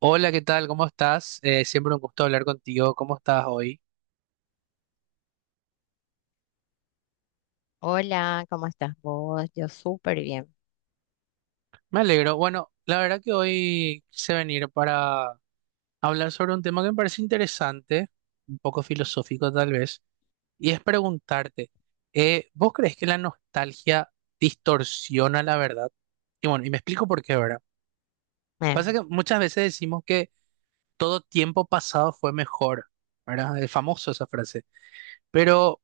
Hola, ¿qué tal? ¿Cómo estás? Siempre un gusto hablar contigo. ¿Cómo estás hoy? Hola, ¿cómo estás vos? Yo súper bien. Me alegro. Bueno, la verdad que hoy quise venir para hablar sobre un tema que me parece interesante, un poco filosófico tal vez, y es preguntarte, ¿vos crees que la nostalgia distorsiona la verdad? Y bueno, y me explico por qué, ¿verdad? Eh, Pasa que muchas veces decimos que todo tiempo pasado fue mejor, ¿verdad? Es famoso esa frase. Pero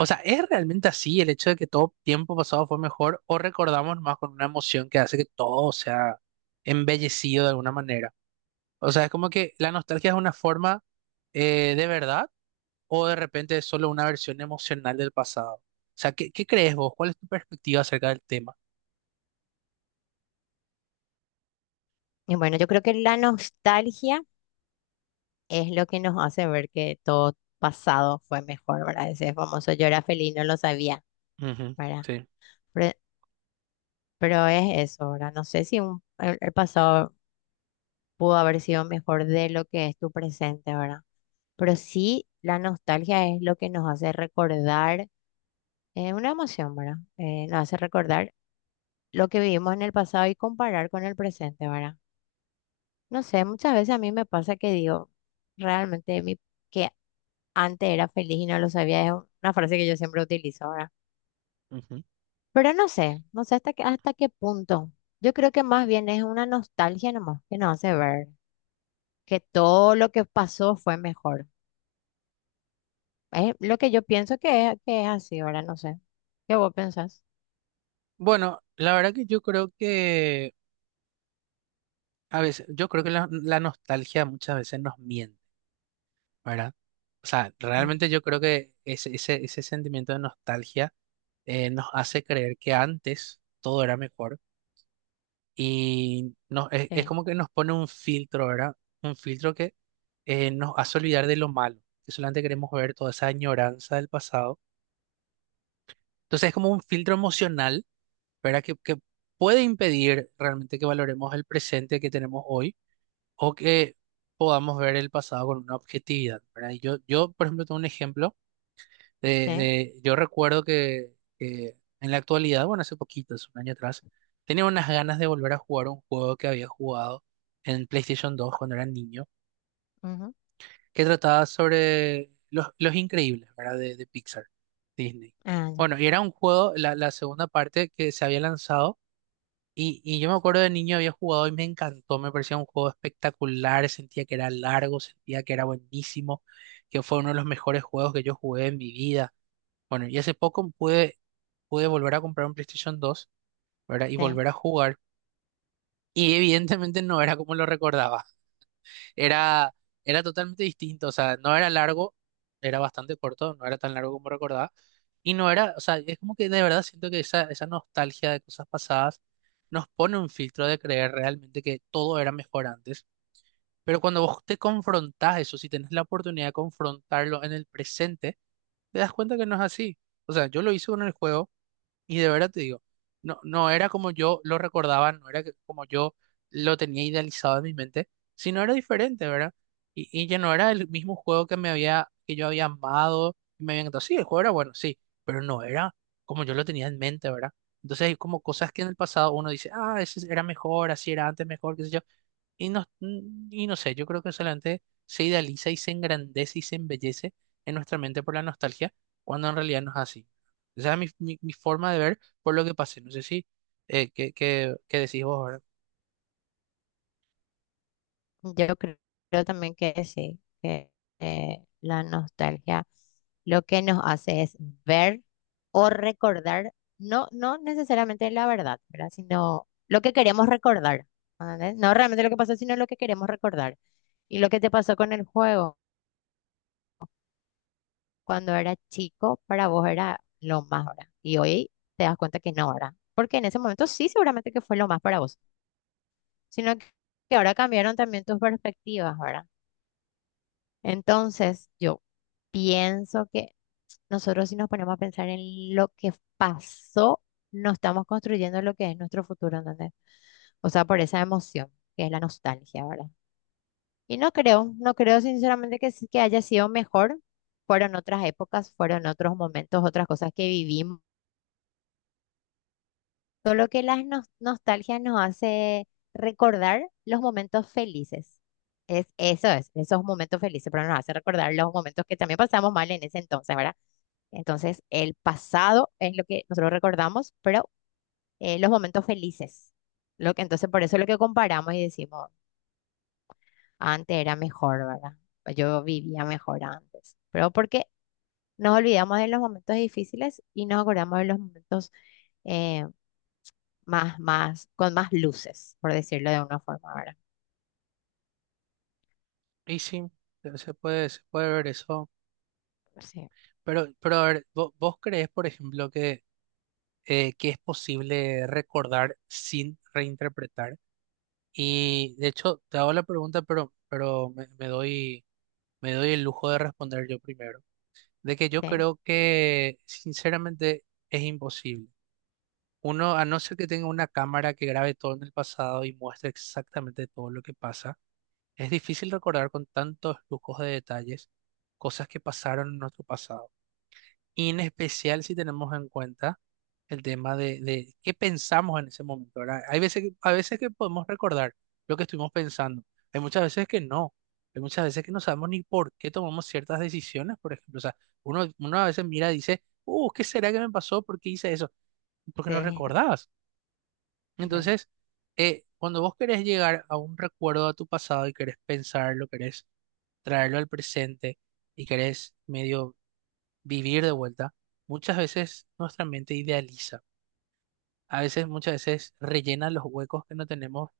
O sea, ¿es realmente así el hecho de que todo tiempo pasado fue mejor o recordamos más con una emoción que hace que todo sea embellecido de alguna manera? O sea, es como que la nostalgia es una forma de verdad o de repente es solo una versión emocional del pasado. O sea, ¿qué crees vos? ¿Cuál es tu perspectiva acerca del tema? y bueno, yo creo que la nostalgia es lo que nos hace ver que todo pasado fue mejor, ¿verdad? Ese famoso yo era feliz, no lo sabía, Ujú, ¿verdad? sí. Pero, pero es eso, ¿verdad? No sé si el pasado pudo haber sido mejor de lo que es tu presente, ¿verdad? Pero sí, la nostalgia es lo que nos hace recordar una emoción, ¿verdad? Nos hace recordar lo que vivimos en el pasado y comparar con el presente, ¿verdad? No sé, muchas veces a mí me pasa que digo, realmente mi, que antes era feliz y no lo sabía, es una frase que yo siempre utilizo ahora. Ujú. Pero no sé, no sé hasta qué punto. Yo creo que más bien es una nostalgia nomás que nos hace ver que todo lo que pasó fue mejor. Es lo que yo pienso que es así ahora, no sé. ¿Qué vos pensás? Bueno, la verdad que yo creo que a veces, yo creo que la nostalgia muchas veces nos miente. ¿Verdad? O sea, Ujú, realmente yo creo que ese sentimiento de nostalgia nos hace creer que antes todo era mejor y nos, es sí, como que nos pone un filtro, ¿verdad? Un filtro que nos hace olvidar de lo malo, que solamente queremos ver toda esa añoranza del pasado. Entonces es como un filtro emocional, ¿verdad? Que puede impedir realmente que valoremos el presente que tenemos hoy o que podamos ver el pasado con una objetividad, ¿verdad? Y yo, por ejemplo, tengo un ejemplo. Sí, Yo recuerdo que en la actualidad, bueno, hace poquito, hace un año atrás, tenía unas ganas de volver a jugar un juego que había jugado en PlayStation 2 cuando era niño, ujú, que trataba sobre los increíbles, ¿verdad? De Pixar, Disney. ah, ya, Bueno, y era un juego, la segunda parte que se había lanzado, y yo me acuerdo de niño había jugado y me encantó, me parecía un juego espectacular, sentía que era largo, sentía que era buenísimo, que fue uno de los mejores juegos que yo jugué en mi vida. Bueno, y hace poco pude volver a comprar un PlayStation 2, ¿verdad? Y sí. volver a jugar. Y evidentemente no era como lo recordaba. Era, era totalmente distinto. O sea, no era largo, era bastante corto, no era tan largo como recordaba. Y no era, o sea, es como que de verdad siento que esa nostalgia de cosas pasadas nos pone un filtro de creer realmente que todo era mejor antes. Pero cuando vos te confrontás eso, si tenés la oportunidad de confrontarlo en el presente, te das cuenta que no es así. O sea, yo lo hice con el juego. Y de verdad te digo, no era como yo lo recordaba, no era como yo lo tenía idealizado en mi mente, sino era diferente, ¿verdad? Y ya no era el mismo juego que me había, que yo había amado, y me había encantado. Sí, el juego era bueno, sí, pero no era como yo lo tenía en mente, ¿verdad? Entonces hay como cosas que en el pasado uno dice, ah, ese era mejor, así era antes mejor, qué sé yo. Y no, y no sé, yo creo que solamente se idealiza y se engrandece y se embellece en nuestra mente por la nostalgia, cuando en realidad no es así. Esa es mi forma de ver por lo que pasé. No sé si, qué decís vos ahora. Yo creo, creo también que sí, que la nostalgia lo que nos hace es ver o recordar, no, no necesariamente la verdad, ¿verdad? Sino lo que queremos recordar, ¿entendés? No realmente lo que pasó, sino lo que queremos recordar. Y lo que te pasó con el juego cuando era chico, para vos era lo más ahora. Y hoy te das cuenta que no ahora. Porque en ese momento sí, seguramente que fue lo más para vos, sino que ahora cambiaron también tus perspectivas, ¿verdad? Entonces, yo pienso que nosotros si nos ponemos a pensar en lo que pasó, no estamos construyendo lo que es nuestro futuro, ¿entendés? O sea, por esa emoción, que es la nostalgia, ¿verdad? Y no creo, no creo sinceramente que, que haya sido mejor. Fueron otras épocas, fueron otros momentos, otras cosas que vivimos. Solo que las nostalgias nos hace recordar los momentos felices. Es, eso es, esos momentos felices, pero nos hace recordar los momentos que también pasamos mal en ese entonces, ¿verdad? Entonces, el pasado es lo que nosotros recordamos, pero los momentos felices. Lo que, entonces, por eso es lo que comparamos y decimos, antes era mejor, ¿verdad? O yo vivía mejor antes. Pero porque nos olvidamos de los momentos difíciles y nos acordamos de los momentos eh, más, más, con más luces, por decirlo de una forma, ¿verdad? Y sí, se puede, se puede ver eso. Sí, Pero a ver, ¿vos crees, por ejemplo, que es posible recordar sin reinterpretar? Y de hecho, te hago la pregunta, pero me doy el lujo de responder yo primero. De que yo sí, creo que, sinceramente, es imposible. Uno, a no ser que tenga una cámara que grabe todo en el pasado y muestre exactamente todo lo que pasa. Es difícil recordar con tantos lujos de detalles cosas que pasaron en nuestro pasado, y en especial si tenemos en cuenta el tema de qué pensamos en ese momento, ¿verdad? Hay veces a veces que podemos recordar lo que estuvimos pensando, hay muchas veces que no, hay muchas veces que no sabemos ni por qué tomamos ciertas decisiones, por ejemplo, o sea, uno a veces mira y dice, ¿qué será que me pasó? ¿Por qué hice eso? Porque no sí. recordabas. Ujú, Entonces, cuando vos querés llegar a un recuerdo de tu pasado y querés pensarlo, querés traerlo al presente y querés medio vivir de vuelta, muchas veces nuestra mente idealiza. A veces, muchas veces rellena los huecos que no tenemos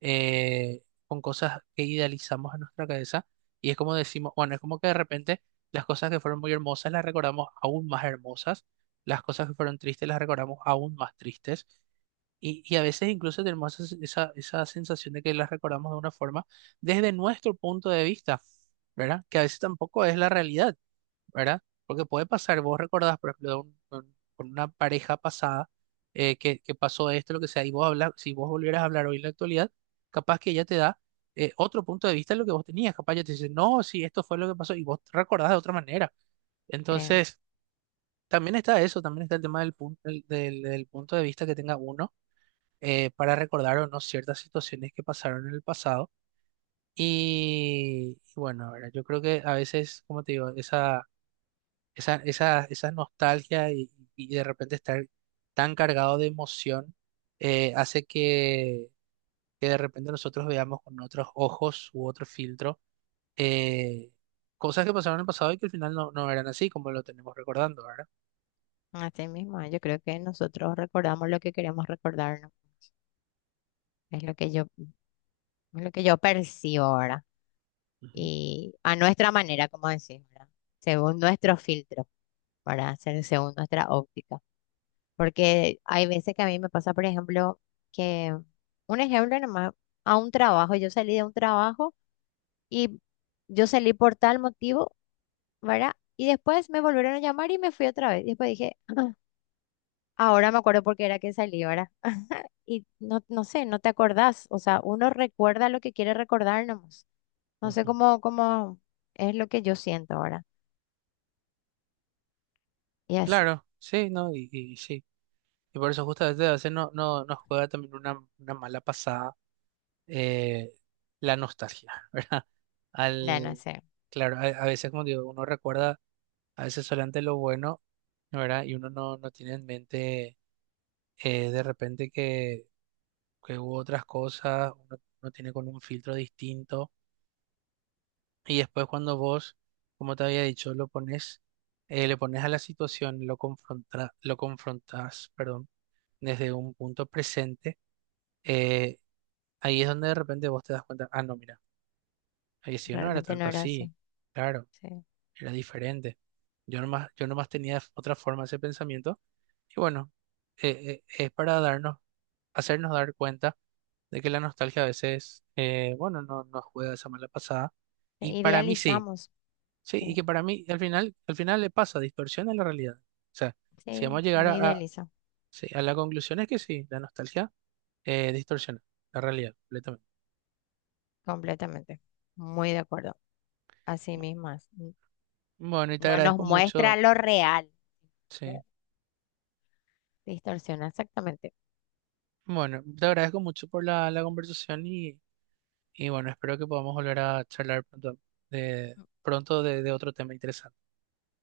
con cosas que idealizamos en nuestra cabeza. Y es como decimos, bueno, es como que de repente las cosas que fueron muy hermosas las recordamos aún más hermosas, las cosas que fueron tristes las recordamos aún más tristes. Y a veces incluso tenemos esa sensación de que las recordamos de una forma desde nuestro punto de vista, ¿verdad? Que a veces tampoco es la realidad, ¿verdad? Porque puede pasar, vos recordás, por ejemplo, de con una pareja pasada que pasó esto, lo que sea, y vos hablas, si vos volvieras a hablar hoy en la actualidad, capaz que ella te da otro punto de vista de lo que vos tenías, capaz ella te dice, no, sí, esto fue lo que pasó, y vos recordás de otra manera. sí. Entonces, también está eso, también está el tema del, punto del punto de vista que tenga uno para recordar o no ciertas situaciones que pasaron en el pasado. Y bueno, ¿verdad? Yo creo que a veces, como te digo, esa nostalgia y de repente estar tan cargado de emoción hace que de repente nosotros veamos con otros ojos u otro filtro eh, cosas que pasaron en el pasado y que al final no, no eran así como lo tenemos recordando, ¿verdad? Así mismo, yo creo que nosotros recordamos lo que queremos recordar, ¿no? Es lo que yo, es lo que yo percibo ahora. Ujú, Y a nuestra manera, como decimos, ¿verdad? Según nuestro filtro, para hacer según nuestra óptica. Porque hay veces que a mí me pasa, por ejemplo, que un ejemplo nomás, a un trabajo, yo salí de un trabajo y yo salí por tal motivo, ¿verdad? Y después me volvieron a llamar y me fui otra vez. Y después dije, "Ah, ahora me acuerdo por qué era que salí, ¿verdad? Y no, no sé, no te acordás. O sea, uno recuerda lo que quiere recordar nomás. No sé ujú. cómo, cómo es lo que yo siento ahora. Y así. Claro, sí, ¿no? Y sí. Y por eso justamente a veces no, no, nos juega también una mala pasada eh, la nostalgia, ¿verdad? No, no Al, sé, claro, a veces, como digo, uno recuerda a veces solamente lo bueno, ¿verdad? Y uno no, no tiene en mente de repente que hubo otras cosas, uno tiene con un filtro distinto. Y después cuando vos, como te había dicho, lo pones, le pones a la situación, lo confronta, lo confrontas, perdón, desde un punto presente eh, ahí es donde de repente vos te das cuenta, ah, no, mira, ahí sí, yo no era realmente no tanto era así, así. claro, Sí. era diferente. Yo nomás tenía otra forma ese pensamiento. Y bueno, es para hacernos dar cuenta de que la nostalgia a veces, bueno, no nos juega esa mala pasada. Y para mí sí, Idealizamos. sí, Sí, y que para mí al final le pasa, distorsiona la realidad. O sea, si sí, vamos a llegar uno a, idealiza sí, a la conclusión es que sí, la nostalgia distorsiona la realidad completamente. completamente. Muy de acuerdo. Así mismo es. Bueno, y te No nos agradezco muestra mucho, lo real. Que sí. distorsiona exactamente. Bueno, te agradezco mucho por la conversación y bueno, espero que podamos volver a charlar pronto pronto de otro tema interesante.